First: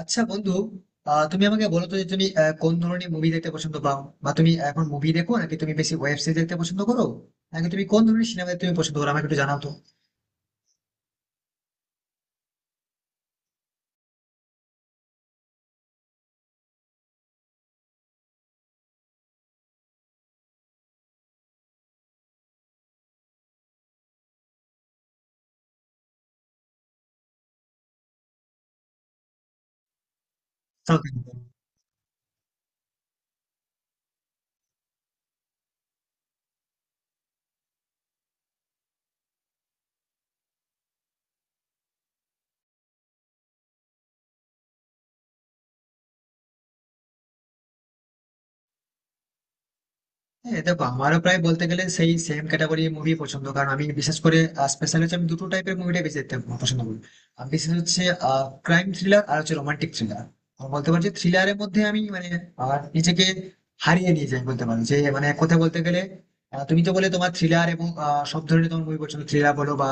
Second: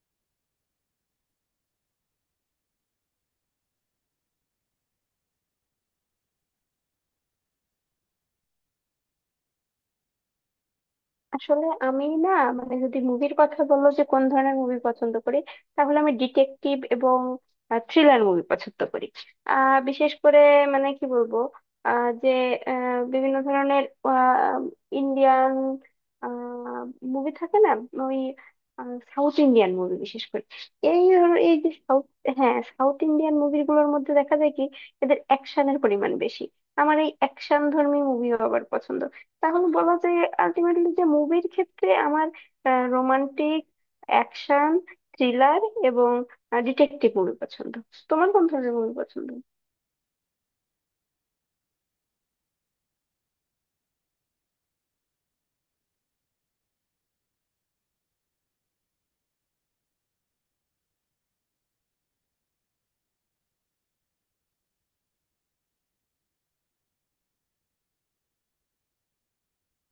আচ্ছা বন্ধু, তুমি আমাকে বলো তো যে তুমি কোন ধরনের মুভি দেখতে পছন্দ পাও, বা তুমি এখন মুভি দেখো নাকি তুমি বেশি ওয়েব সিরিজ দেখতে পছন্দ করো, নাকি তুমি কোন ধরনের সিনেমা দেখতে তুমি পছন্দ করো? আমাকে একটু জানাও তো। আসলে আমি না, মানে যদি মুভির কথা বললো যে কোন ধরনের মুভি পছন্দ করি, তাহলে আমি ডিটেকটিভ এবং থ্রিলার মুভি পছন্দ করি। বিশেষ করে মানে কি বলবো, আহ যে বিভিন্ন ধরনের ইন্ডিয়ান মুভি থাকে না, ওই সাউথ ইন্ডিয়ান মুভি বিশেষ করে। South Indian. এই যে সাউথ, হ্যাঁ সাউথ ইন্ডিয়ান মুভিগুলোর মধ্যে দেখা যায় কি এদের অ্যাকশনের পরিমাণ বেশি। আমার এই অ্যাকশন ধর্মী মুভিও আবার পছন্দ। তাহলে বলা যায় আলটিমেটলি যে মুভির ক্ষেত্রে আমার রোমান্টিক, অ্যাকশন, থ্রিলার এবং ডিটেকটিভ মুভি পছন্দ। তোমার কোন ধরনের মুভি পছন্দ? হ্যাঁ, দেখো, আমারও প্রায় বলতে গেলে সেই সেম ক্যাটাগরি মুভি পছন্দ, কারণ আমি বিশেষ করে স্পেশাল হচ্ছে, আমি দুটো টাইপের মুভিটা বেশি দেখতে পছন্দ করি। আমি বিশেষ হচ্ছে ক্রাইম থ্রিলার, আর হচ্ছে রোমান্টিক থ্রিলার। বলতে পারছি, থ্রিলারের মধ্যে আমি মানে নিজেকে হারিয়ে নিয়ে যাই, বলতে পারি যে মানে কথা বলতে গেলে। তুমি তো বলে তোমার থ্রিলার এবং সব ধরনের তোমার মুভি পছন্দ, থ্রিলার বলো বা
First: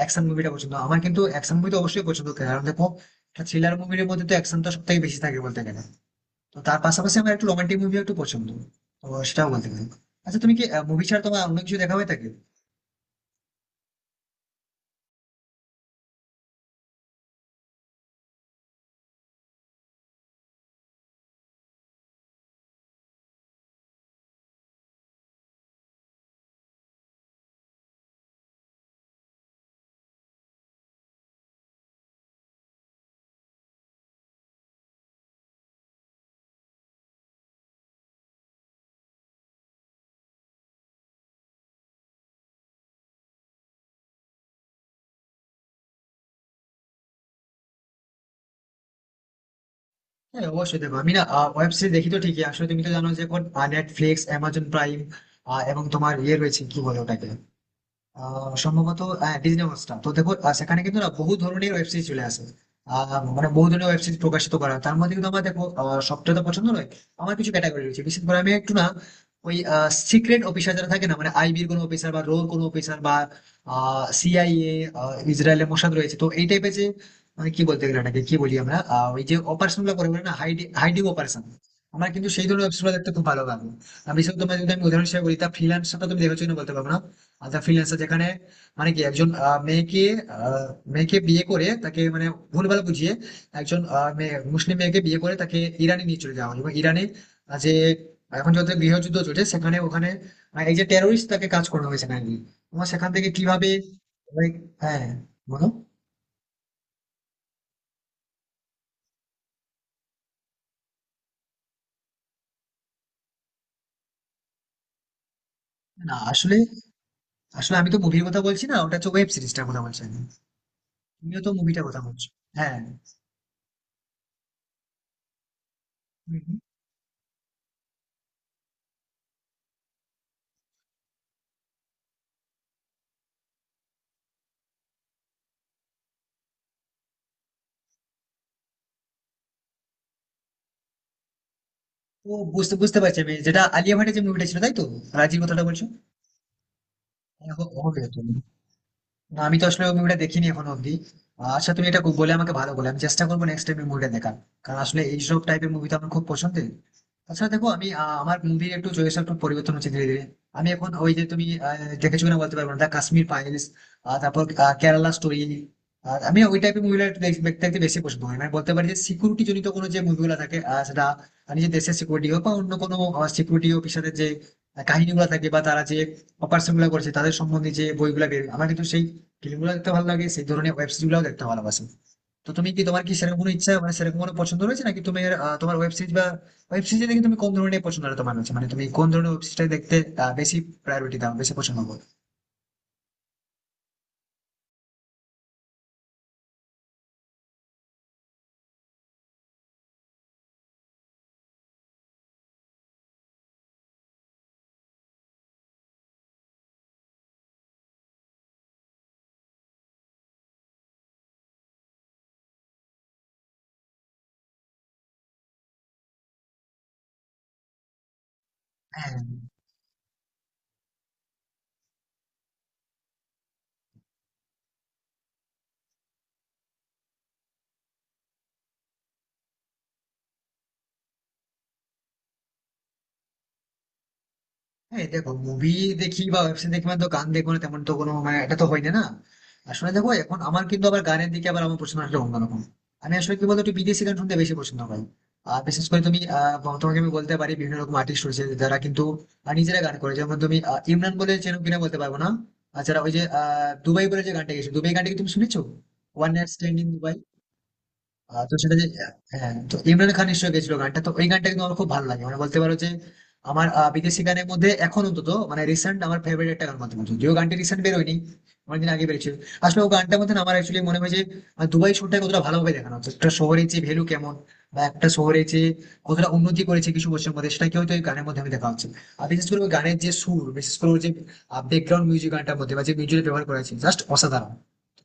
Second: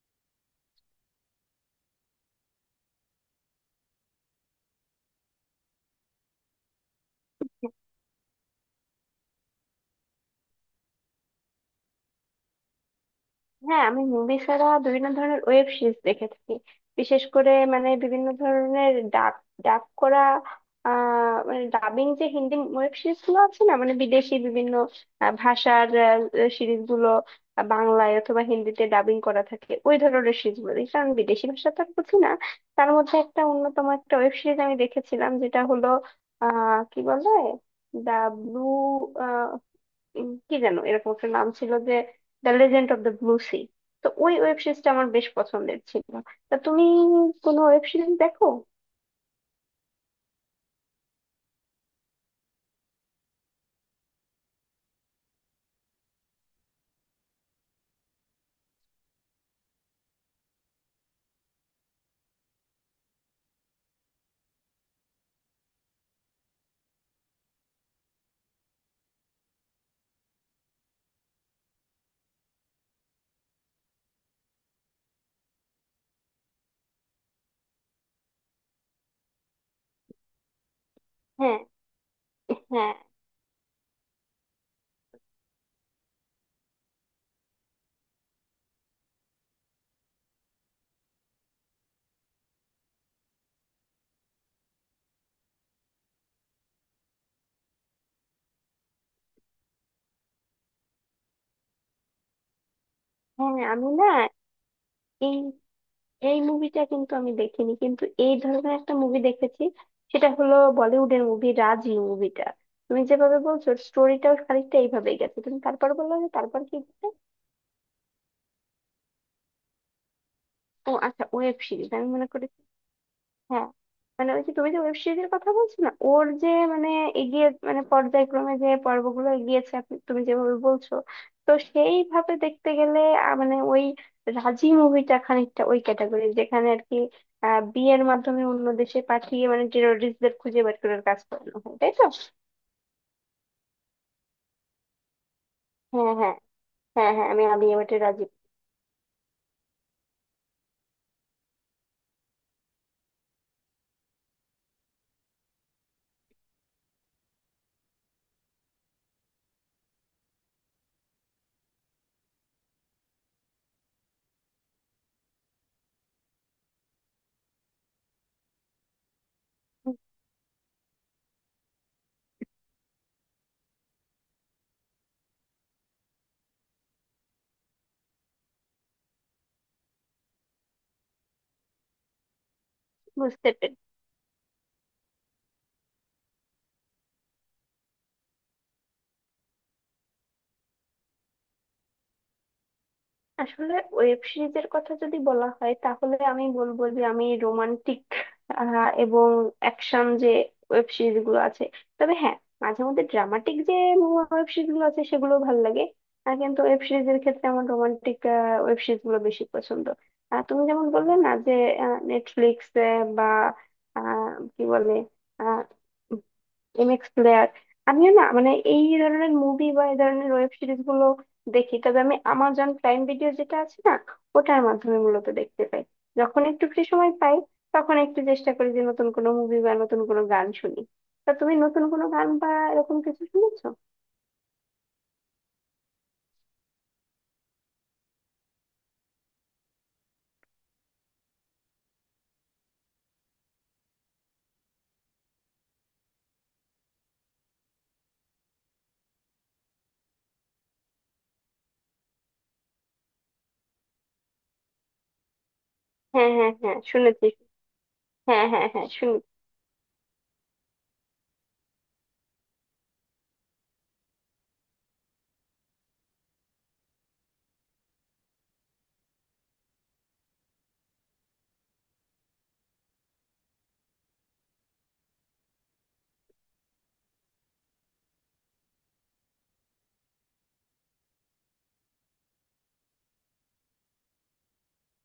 অ্যাকশন মুভিটা পছন্দ আমার, কিন্তু অ্যাকশন মুভি তো অবশ্যই পছন্দ, কারণ দেখো, থ্রিলার মুভির মধ্যে তো অ্যাকশন তো সব থেকে বেশি থাকে বলতে গেলে। তো তার পাশাপাশি আমার একটু রোমান্টিক মুভিও একটু পছন্দ, তো সেটাও বলতে পারি। আচ্ছা, তুমি কি মুভি ছাড়া তোমার অন্য কিছু দেখা হয়ে থাকে? হ্যাঁ, আমি মুভি ছাড়া বিভিন্ন ধরনের ওয়েব সিরিজ দেখে থাকি। বিশেষ করে মানে বিভিন্ন ধরনের ডাব, ডাব করা, মানে ডাবিং যে হিন্দি ওয়েব সিরিজ গুলো আছে না, মানে বিদেশি বিভিন্ন ভাষার সিরিজ গুলো বাংলায় অথবা হিন্দিতে ডাবিং করা থাকে, ওই ধরনের সিরিজ গুলো দেখি, কারণ বিদেশি ভাষা তো আর বুঝি না। তার মধ্যে একটা অন্যতম একটা ওয়েব সিরিজ আমি দেখেছিলাম যেটা হলো কি বলে, দা ব্লু, কি যেন এরকম একটা নাম ছিল যে the legend of the blue sea. তো ওই ওয়েব সিরিজটা আমার বেশ পছন্দের ছিল। তা তুমি কোনো ওয়েব সিরিজ দেখো? হ্যাঁ, অবশ্যই দেখো, আমি না ওয়েব সিরিজ দেখি তো ঠিকই। আসলে তুমি তো জানো যে এখন নেটফ্লিক্স, অ্যামাজন প্রাইম, এবং তোমার ইয়ে রয়েছে, কি বলে ওটাকে, সম্ভবত ডিজনি হটস্টার, তো দেখো সেখানে কিন্তু না বহু ধরনের ওয়েব সিরিজ চলে আসে। আহ, মানে বহু ধরনের ওয়েব সিরিজ প্রকাশিত করা হয়। তার মধ্যে কিন্তু আমার দেখো সবটা তো পছন্দ নয়। আমার কিছু ক্যাটাগরি রয়েছে, বিশেষ করে আমি একটু না, ওই সিক্রেট অফিসার যারা থাকে না, মানে আইবির কোনো অফিসার বা রোর কোনো অফিসার বা সিআইএ, ইসরায়েলের মোসাদ রয়েছে, তো এই টাইপের যে মানে কি বলতে গেলে এটাকে কি বলি আমরা, ওই যে অপারেশন গুলো করে, বলে না, হাইডিং অপারেশন। হ্যাঁ, আমার কিন্তু সেই ধরনের ওয়েব সিরিজ হ্যাঁ, দেখতে খুব ভালো লাগে। আমি বিশেষ করে তোমার যদি আমি উদাহরণ হিসেবে বলি, তা ফ্রিল্যান্সারটা তুমি দেখেছো না বলতে পারবো না। আচ্ছা, ফ্রিল্যান্সার যেখানে মানে কি একজন আহ, মেয়েকে বিয়ে করে, তাকে মানে ভুলভাল বুঝিয়ে, একজন মুসলিম মেয়েকে বিয়ে করে, তাকে ইরানে নিয়ে চলে যাওয়া হয়, এবং ইরানে যে এখন যত গৃহযুদ্ধ চলছে সেখানে ওখানে এই যে টেরোরিস্ট তাকে কাজ করানো হয়েছে নাকি, এবং সেখান থেকে হ্যাঁ, কিভাবে আমি না, like, হ্যাঁ, এই বলো। এই মুভিটা কিন্তু আমি দেখিনি, কিন্তু এই ধরনের একটা মুভি দেখেছি। সেটা হলো বলিউডের মুভি রাজি মুভিটা। তুমি যেভাবে বলছো স্টোরিটাও খানিকটা এইভাবেই গেছে। তুমি তারপর বললো না, যে আসলে তারপর কি হচ্ছে? আসলে আমি তো মুভির কথা বলছি না, ওটা হচ্ছে ওয়েব সিরিজটার কথা বলছি আমি। ও আচ্ছা, তুমিও তো ওয়েব মুভিটার সিরিজ কথা আমি বলছো। মনে করি, হ্যাঁ। হ্যাঁ। মানে ওই যে তুমি যে ওয়েব সিরিজের কথা বলছো না ওর হুম, যে হুম। মানে এগিয়ে মানে পর্যায়ক্রমে যে পর্বগুলো এগিয়েছে তুমি যেভাবে বলছো, তো সেইভাবে দেখতে গেলে মানে ওই রাজি মুভিটা খানিকটা ওই ক্যাটাগরি যেখানে আর কি। বিয়ের মাধ্যমে অন্য দেশে পাঠিয়ে মানে টেরোরিস্টদের খুঁজে বের করার কাজ করানো হয়, তাই তো? তো বুঝতে বুঝতে পারছি আমি, যেটা আলিয়া ভাটের যে মুভিটা ছিল তাই তো, রাজির কথাটা বলছো? হ্যাঁ, হ্যাঁ, হ্যাঁ, হ্যাঁ, আমি এরো আমি রো এবারে রো রাজি রো। না, আমি তো আসলে ওই মুভিটা দেখিনি এখনো অব্দি। আচ্ছা, তুমি এটা বলে আমাকে ভালো বলে, আমি চেষ্টা করবো নেক্সট টাইম মুভিটা দেখার, কারণ আসলে এইসব টাইপের মুভি তো আমার খুব পছন্দের। তাছাড়া দেখো, আমি আমার মুভির একটু চয়েস একটু পরিবর্তন হচ্ছে ধীরে ধীরে। আমি এখন ওই যে, তুমি দেখেছো কিনা বলতে পারবো না, দা কাশ্মীর ফাইলস, তারপর কেরালা স্টোরি। আমি ওই টাইপের মুভিগুলো একটু দেখতে দেখতে বেশি পছন্দ করি, মানে বলতে পারি যে সিকিউরিটি জনিত কোনো যে মুভিগুলো থাকে, সেটা নিজের দেশের সিকিউরিটি হোক বা অন্য কোনো সিকিউরিটি অফিসারের যে কাহিনীগুলো থাকে, বা তারা যে অপারেশন গুলো করছে তাদের সম্বন্ধে যে বইগুলো বের, আমার কিন্তু সেই ফিল্মগুলো দেখতে ভালো লাগে, সেই ধরনের ওয়েব সিরিজ গুলো দেখতে ভালোবাসি। তো তুমি কি, তোমার কি সেরকম বুঝতে কোনো ইচ্ছা পেরেছি। মানে সেরকম কোনো পছন্দ রয়েছে নাকি? তুমি তোমার ওয়েব সিরিজ বা ওয়েব সিরিজ দেখে তুমি কোন ধরনের পছন্দ তোমার রয়েছে, মানে তুমি কোন ধরনের ওয়েব সিরিজটা দেখতে বেশি প্রায়োরিটি দাও, বেশি পছন্দ করো? আসলে ওয়েব সিরিজের কথা যদি বলা হয়, তাহলে আমি বলবো যে আমি রোমান্টিক এবং অ্যাকশন যে ওয়েব সিরিজ গুলো আছে, তবে হ্যাঁ মাঝে মধ্যে ড্রামাটিক যে ওয়েব সিরিজ গুলো আছে সেগুলো ভালো লাগে। আর কিন্তু ওয়েব সিরিজের ক্ষেত্রে আমার রোমান্টিক ওয়েব সিরিজ গুলো বেশি পছন্দ। আর তুমি যেমন বললে না যে নেটফ্লিক্স বা কি বলে এমএক্স প্লেয়ার, আমিও না মানে এই হ্যাঁ। ধরনের মুভি বা এই ধরনের ওয়েব সিরিজ গুলো দেখি। তবে আমি আমাজন প্রাইম ভিডিও যেটা আছে না, ওটার মাধ্যমে মূলত দেখতে পাই। যখন একটু ফ্রি সময় পাই তখন একটু চেষ্টা করি যে নতুন কোনো মুভি বা নতুন কোনো গান শুনি। তা তুমি নতুন কোনো গান বা এরকম কিছু শুনেছো? হ্যাঁ, দেখো, মুভি দেখি বা ওয়েব সিরিজ দেখি, মানে তো গান দেখবো না, তেমন তো কোনো মানে, এটা তো হয় না না। আসলে দেখো, এখন আমার কিন্তু আবার গানের দিকে আবার আমার পছন্দ আসলে অন্যরকম। আমি আসলে কি বলতো, একটু বিদেশি গান শুনতে বেশি পছন্দ পাই। আর বিশেষ করে তুমি, তোমাকে আমি বলতে পারি বিভিন্ন রকম আর্টিস্ট রয়েছে যারা কিন্তু নিজেরা গান করে, যেমন তুমি ইমরান বলে চেনো কিনা বলতে পারবো না। আর যারা ওই যে দুবাই বলে যে গানটা গেছে, দুবাই গানটা কি তুমি শুনেছো? ওয়ান হ্যাঁ, নাইট হ্যাঁ, স্ট্যান্ড হ্যাঁ, ইন দুবাই। শুনেছি। হ্যাঁ, তো হ্যাঁ, সেটা যে, হ্যাঁ, শুনেছি। হ্যাঁ তো ইমরান খান নিশ্চয়ই গেছিল গানটা, তো ওই গানটা কিন্তু আমার খুব ভালো লাগে, মানে বলতে পারো যে আমার বিদেশি গানের মধ্যে এখন অন্তত মানে রিসেন্ট আমার ফেভারিট একটা গান বলতে পারো, যদিও গানটি রিসেন্ট বেরোয়নি, অনেকদিন আগে বেরিয়েছিল। আসলে ও গানটার মধ্যে না, আমার অ্যাকচুয়ালি মনে হয় যে দুবাই শহরটা কতটা ভালোভাবে দেখানো হচ্ছে, একটা শহরের যে ভ্যালু কেমন, বা একটা শহরে যে কতটা উন্নতি করেছে কিছু বছরের মধ্যে, সেটা কি হয়তো এই গানের মধ্যে আমি দেখা হচ্ছে। আর বিশেষ করে ওই গানের যে সুর, বিশেষ করে ওর যে ব্যাকগ্রাউন্ড মিউজিক গানটার মধ্যে বা যে মিউজিক ব্যবহার করা হয়েছে, জাস্ট অসাধারণ।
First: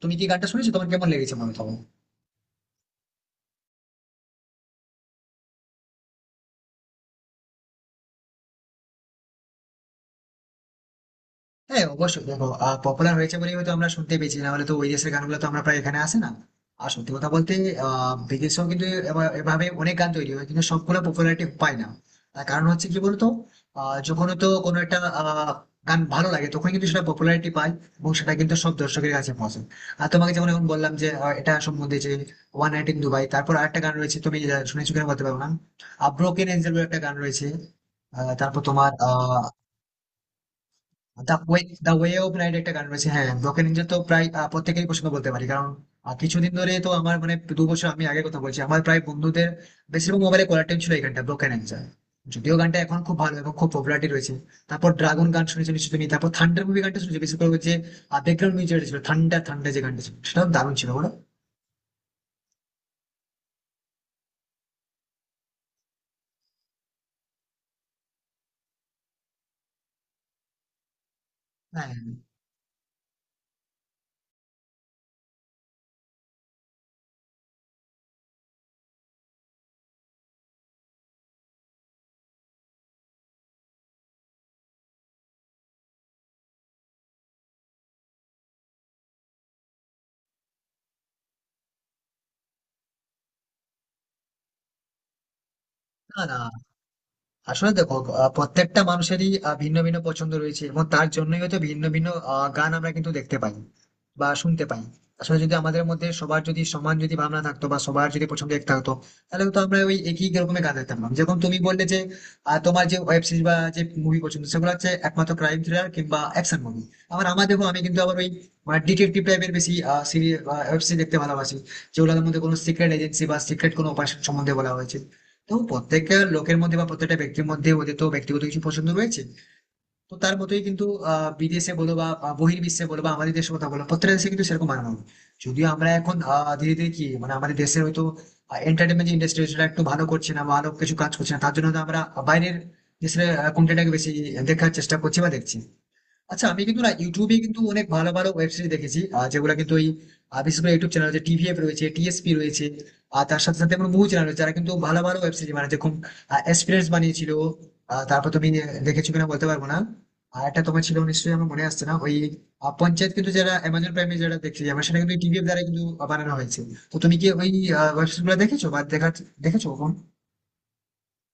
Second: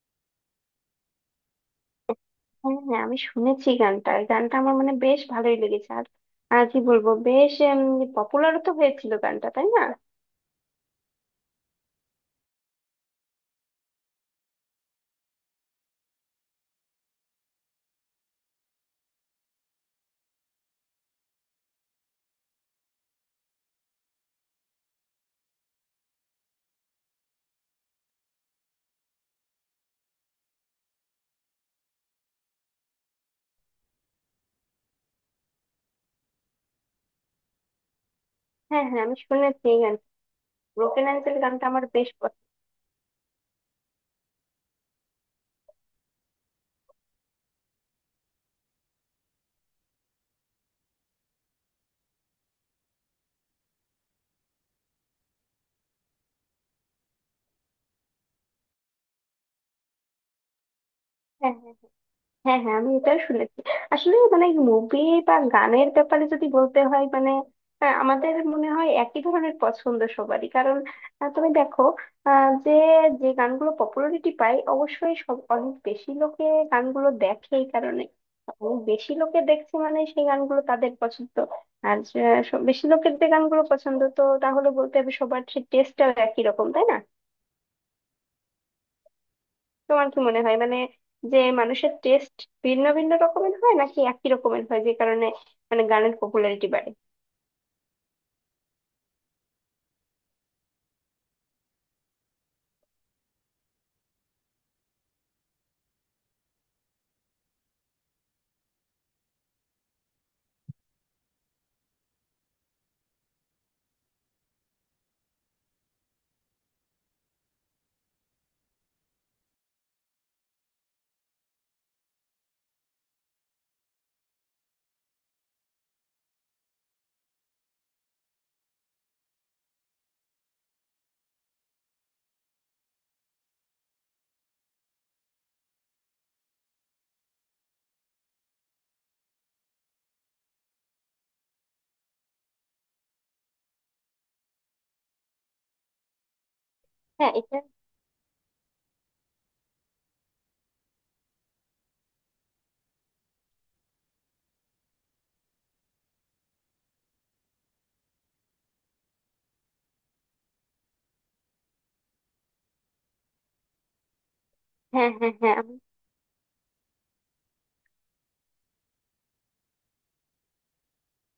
তুমি কি গানটা শুনেছো? তোমার কেমন লেগেছে মনে হয়? হ্যাঁ, হ্যাঁ, আমি শুনেছি গানটা। এই গানটা আমার মানে বেশ ভালোই লেগেছে। আর আর কি বলবো, বেশ পপুলারও তো হয়েছিল গানটা, তাই না? হ্যাঁ, অবশ্যই দেখো, পপুলার হয়েছে বলেই হয়তো আমরা শুনতে পেয়েছি, না হলে তো ওই দেশের গানগুলো তো আমরা প্রায় এখানে আসে না। আর সত্যি কথা বলতে বিদেশেও কিন্তু এভাবে অনেক গান তৈরি হয় কিন্তু সবগুলো পপুলারিটি পায় না। তার কারণ হচ্ছে কি বলতো, যখন তো কোনো একটা গান ভালো লাগে তখন কিন্তু সেটা পপুলারিটি পায়, এবং সেটা কিন্তু সব দর্শকের কাছে পৌঁছে। আর তোমাকে যেমন এখন বললাম যে এটা সম্বন্ধে যে ওয়ান নাইট ইন দুবাই, তারপর আরেকটা গান রয়েছে, তুমি শুনেছো কিনা বলতে পারবো না, ব্রোকেন এঞ্জেল একটা গান রয়েছে। তারপর হ্যাঁ, তোমার হ্যাঁ, আমি শুনেছি। ব্রোকেন দ্য অ্যাঙ্কেল ওয়ে গানটা আমার দ্য বেশ ওয়ে অফ পছন্দ। নাইট একটা গান রয়েছে। হ্যাঁ, ব্রোকেন এঞ্জেল তো প্রায় প্রত্যেকেই পছন্দ বলতে পারি, কারণ কিছুদিন ধরে তো আমার মানে 2 বছর আমি আগে কথা বলছি, আমার প্রায় বন্ধুদের বেশিরভাগ মোবাইলে কলার টিউন ছিল এই গানটা, ব্রোকেন এঞ্জেল। যদিও গানটা এখন খুব ভালো এবং খুব পপুলারিটি রয়েছে। তারপর ড্রাগন গান শুনেছি নিশ্চয়ই তুমি, তারপর থান্ডার মুভি গানটা শুনেছি, বিশেষ করে ওই যে ব্যাকগ্রাউন্ড মিউজিক ছিল, ঠান্ডা ঠান্ডা যে গানটা ছিল, সেটাও দারুণ ছিল, বলো? হ্যাঁ, হ্যাঁ, হ্যাঁ, হ্যাঁ, আমি এটা শুনেছি। আসলে মানে মুভি বা গানের ব্যাপারে যদি বলতে হয় মানে আমাদের মনে হয় একই ধরনের পছন্দ সবারই, কারণ তুমি দেখো হ্যাঁ। আহ, যে যে গানগুলো পপুলারিটি পায় অবশ্যই সব অনেক বেশি লোকে গানগুলো দেখে। এই কারণে অনেক বেশি লোকে দেখছে মানে সেই গানগুলো তাদের পছন্দ। আর যে বেশি লোকের যে গানগুলো পছন্দ তো তাহলে বলতে হবে সবার সেই টেস্টটাও একই রকম, তাই না? তোমার কি মনে হয় মানে যে মানুষের টেস্ট ভিন্ন ভিন্ন রকমের হয় নাকি একই রকমের হয় যে কারণে মানে গানের না, না, পপুলারিটি বাড়ে? আসলে দেখো, প্রত্যেকটা মানুষেরই ভিন্ন ভিন্ন পছন্দ রয়েছে, এবং তার জন্যই হয়তো ভিন্ন ভিন্ন গান আমরা কিন্তু দেখতে পাই বা শুনতে পাই। আসলে যদি আমাদের মধ্যে সবার যদি সমান যদি ভাবনা থাকতো বা সবার যদি পছন্দ এক থাকতো, তাহলে তো আমরা ওই একই রকমের গান দেখতাম না। যেমন তুমি বললে যে তোমার যে ওয়েব সিরিজ বা যে মুভি পছন্দ সেগুলো হচ্ছে একমাত্র ক্রাইম থ্রিলার কিংবা অ্যাকশন মুভি। আবার আমার দেখো, আমি কিন্তু আবার ওই ডিটেকটিভ টাইপের বেশি সিরিজ, ওয়েব সিরিজ দেখতে ভালোবাসি, যেগুলোর মধ্যে কোনো সিক্রেট এজেন্সি বা সিক্রেট কোনো অপারেশন সম্বন্ধে বলা হয়েছে। তো প্রত্যেকটা লোকের মধ্যে বা প্রত্যেকটা ব্যক্তির মধ্যে ওদের তো ব্যক্তিগত কিছু পছন্দ রয়েছে। তো তার মতোই কিন্তু বিদেশে বলো, বা বা বহির্বিশ্বে বলো, বা আমাদের দেশের কথা বলো, প্রত্যেকটা দেশে কিন্তু সেরকম মানানো। যদিও আমরা এখন ধীরে ধীরে কি মানে আমাদের দেশের হয়তো এন্টারটেনমেন্ট ইন্ডাস্ট্রি সেটা একটু ভালো করছে না, ভালো কিছু কাজ করছে না, তার জন্য হয়তো আমরা বাইরের দেশের কন্টেন্টটাকে বেশি দেখার চেষ্টা করছি বা দেখছি। আচ্ছা, আমি কিন্তু না হ্যাঁ, ইউটিউবে এটা, কিন্তু অনেক ভালো ভালো ওয়েব সিরিজ দেখেছি, আর যেগুলো কিন্তু ওই বিশেষ করে ইউটিউব চ্যানেল যে টিভিএফ রয়েছে, টিএসপি রয়েছে। আর তার সাথে সাথে আমার বহু চ্যানেল রয়েছে যারা কিন্তু ভালো ভালো ওয়েব সিরিজ বানাচ্ছে, খুব এক্সপিরিয়েন্স বানিয়েছিল, তারপর তুমি দেখেছো কিনা বলতে পারবো না। আর একটা তোমার ছিল নিশ্চয়ই, আমার মনে আসছে না ওই পঞ্চায়েত, কিন্তু যারা অ্যামাজন প্রাইমে যারা দেখছি আমরা, সেটা হ্যাঁ, কিন্তু হ্যাঁ, টিভিএফ হ্যাঁ, দ্বারা আমি। কিন্তু বানানো হয়েছে। তো তুমি কি ওই ওয়েব সিরিজ গুলো দেখেছো বা দেখেছো কখন?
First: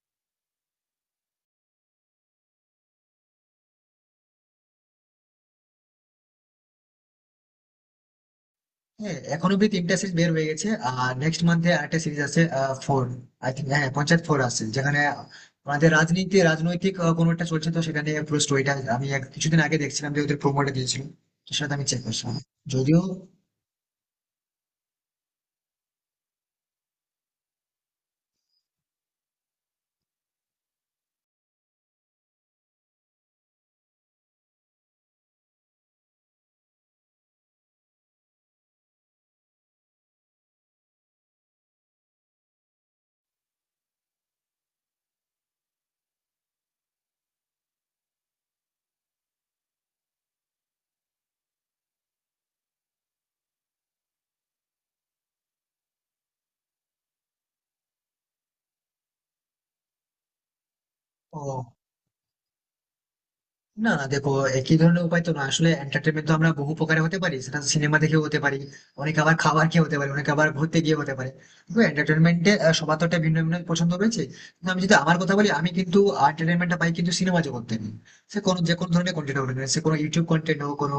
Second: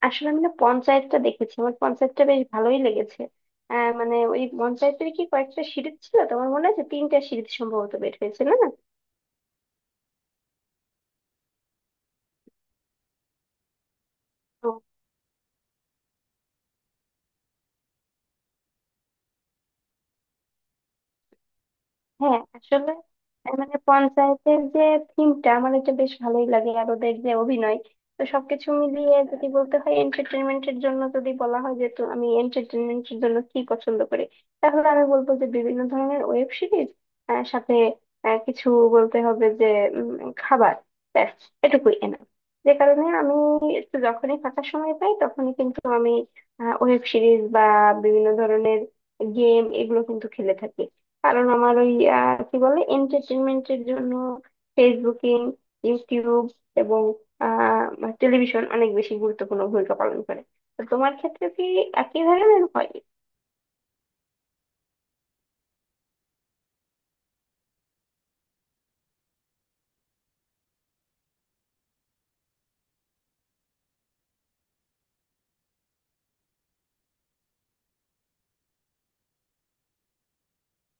আসলে আমি না পঞ্চায়েতটা দেখেছি, আমার পঞ্চায়েতটা বেশ ভালোই লেগেছে। মানে ওই পঞ্চায়েতের কি কয়েকটা সিরিজ ছিল তোমার মনে আছে? তিনটা সিরিজ সম্ভবত বের হয়েছে না? হ্যাঁ, এখন অব্দি তিনটা সিরিজ বের হয়ে গেছে, আর নেক্সট মান্থে আরেকটা সিরিজ আছে, ফোর আই থিঙ্ক। হ্যাঁ, পঞ্চায়েত ফোর আসছে, যেখানে আমাদের রাজনৈতিক কোনো একটা চলছে, তো সেখানে পুরো স্টোরিটা আমি কিছুদিন আগে দেখছিলাম যে ওদের প্রোমোটা দিয়েছিল, তো সেটা আমি চেক করছিলাম হ্যাঁ আসলে যদিও মানে পঞ্চায়েতের যে থিমটা আমার এটা বেশ ভালোই লাগে আর ওদের যে অভিনয়, তো সবকিছু মিলিয়ে যদি বলতে হয় এন্টারটেনমেন্টের জন্য যদি বলা হয় যে তো আমি এন্টারটেনমেন্টের জন্য কি পছন্দ করি, তাহলে আমি বলবো যে বিভিন্ন ধরনের ওয়েব সিরিজ, সাথে কিছু বলতে হবে যে খাবার, ব্যাস এটুকুই এনা। যে কারণে আমি একটু যখনই ফাঁকা সময় পাই তখনই কিন্তু আমি ওয়েব সিরিজ বা বিভিন্ন ধরনের গেম এগুলো কিন্তু খেলে থাকি। কারণ আমার ওই কি বলে এন্টারটেনমেন্টের জন্য ফেসবুকিং, ইউটিউব এবং টেলিভিশন অনেক বেশি গুরুত্বপূর্ণ ভূমিকা পালন করে। তো তোমার ক্ষেত্রে ও। কি একই ধরনের হয়? না, না, দেখো, একই ধরনের উপায় তো না, আসলে এন্টারটেনমেন্ট তো আমরা বহু প্রকারে হতে পারি, সেটা সিনেমা দেখেও হতে পারি, অনেকে আবার খাবার খেয়ে হতে পারে, অনেকে আবার ঘুরতে গিয়ে হতে পারে। তো এন্টারটেনমেন্টে সবার তো একটা ভিন্ন ভিন্ন পছন্দ রয়েছে, কিন্তু আমি যদি আমার কথা বলি, আমি কিন্তু এন্টারটেনমেন্টটা পাই কিন্তু সিনেমা জগৎ থেকে, সে কোনো যে কোনো ধরনের কন্টেন্ট হোক না কেন, সে কোনো ইউটিউব কন্টেন্ট হোক, কোনো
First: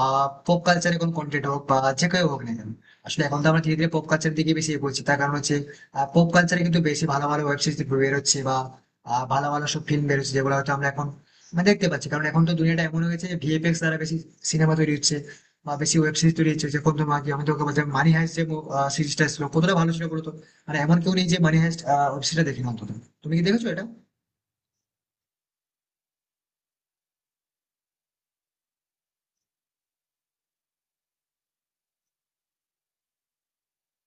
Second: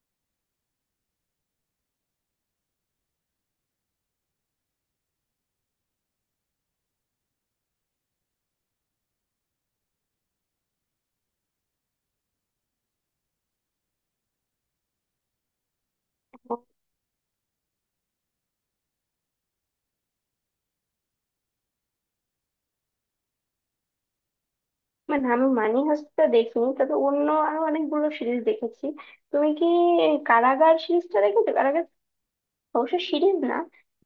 পপ কালচারের কোনো কন্টেন্ট হোক, বা যে কেউ হোক না কেন। আসলে এখন তো আমরা ধীরে ধীরে পপ কালচার দিকে বেশি এগোচ্ছি, তার কারণ হচ্ছে পপ কালচারে কিন্তু বেশি ভালো ভালো ওয়েব সিরিজ বেরোচ্ছে, বা ভালো ভালো সব ফিল্ম বেরোচ্ছে যেগুলো হয়তো আমরা এখন দেখতে পাচ্ছি, কারণ এখন তো দুনিয়াটা এমন হয়ে গেছে যে ভিএফএক্স দ্বারা বেশি সিনেমা তৈরি হচ্ছে বা বেশি ওয়েব সিরিজ তৈরি হচ্ছে। যে কত আগে আমি তোকে বলছি, মানি হাইস্ট যে সিরিজটা ছিল, কতটা ভালো ছিল বলতো! মানে এমন কেউ নেই যে মানি হাইস্ট ওয়েব সিরিজটা দেখি না অন্তত। তুমি কি দেখেছো এটা? মানে আমি মানি হাইস্টটা দেখিনি, তবে অন্য আরো অনেকগুলো সিরিজ দেখেছি। তুমি কি কারাগার সিরিজটা দেখেছো? অবশ্য সিরিজ না,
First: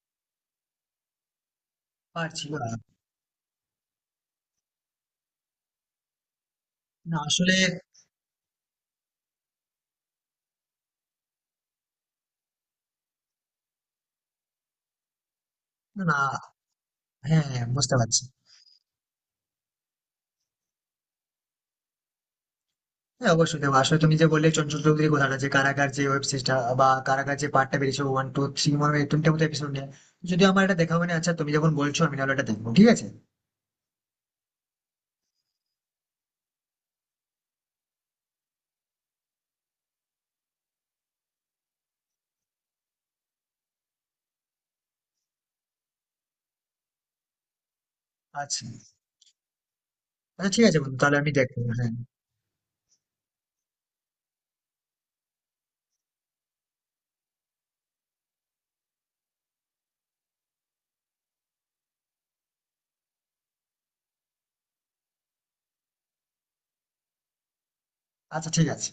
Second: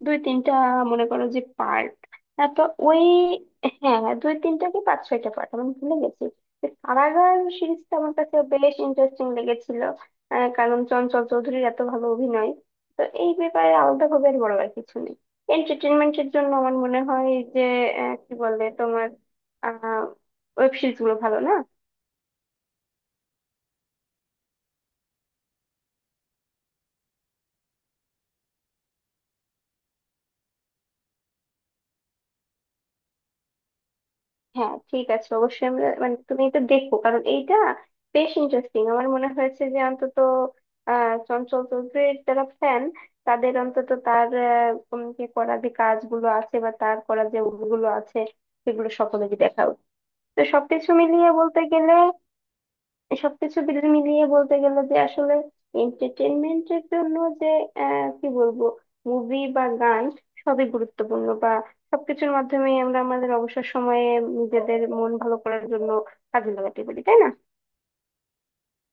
দুই তিনটা মনে করো যে পার্ট, পারছি না। তো ওই হ্যাঁ দুই তিনটা কি পাঁচ ছয়টা পার্ট আমি ভুলে গেছি। তো না, কারাগার আসলে। সিরিজটা আমার কাছে বেশ ইন্টারেস্টিং লেগেছিল, কারণ চঞ্চল চৌধুরীর এত ভালো অভিনয়, তো এই ব্যাপারে আলাদা ভাবে আর বড় আর কিছু নেই না, না। এন্টারটেনমেন্টের জন্য আমার মনে হয় হ্যাঁ, যে হ্যাঁ, বুঝতে পারছি। কি বলে তোমার আহ ওয়েব সিরিজ গুলো ভালো না। হ্যাঁ, অবশ্যই দেখো, আসলে তুমি যে বললে চঞ্চল চৌধুরীর কথাটা, যে কারাগার যে ওয়েব সিরিজটা বা কারাগার যে পার্টটা বেরিয়েছে ওয়ান টু থ্রি, মনে হয় তিনটে মতো এপিসোড নিয়ে, যদিও আমার এটা দেখা হয়নি। আচ্ছা, তুমি যখন বলছো, আমি তাহলে এটা দেখবো ঠিক আছে। হ্যাঁ ঠিক আছে, অবশ্যই আমরা মানে তুমি এটা দেখো কারণ এইটা বেশ ইন্টারেস্টিং আমার মনে হয়েছে। যে অন্তত চঞ্চল চৌধুরীর যারা ফ্যান, তাদের অন্তত তার যে করা যে কাজগুলো আছে বা তার করা যে গুলো আছে, আচ্ছা। সেগুলো সকলেরই দেখা উচিত। তো আচ্ছা, ঠিক আছে সবকিছু বন্ধু, তাহলে মিলিয়ে আমি বলতে দেখবো। হ্যাঁ, গেলে, সবকিছু মিলিয়ে বলতে গেলে যে আসলে এন্টারটেনমেন্টের জন্য যে কি বলবো মুভি বা গান, সবই গুরুত্বপূর্ণ বা সবকিছুর মাধ্যমেই আমরা আমাদের অবসর সময়ে নিজেদের মন ভালো করার জন্য কাজে লাগাতে পারি, তাই না? আচ্ছা, ঠিক আছে।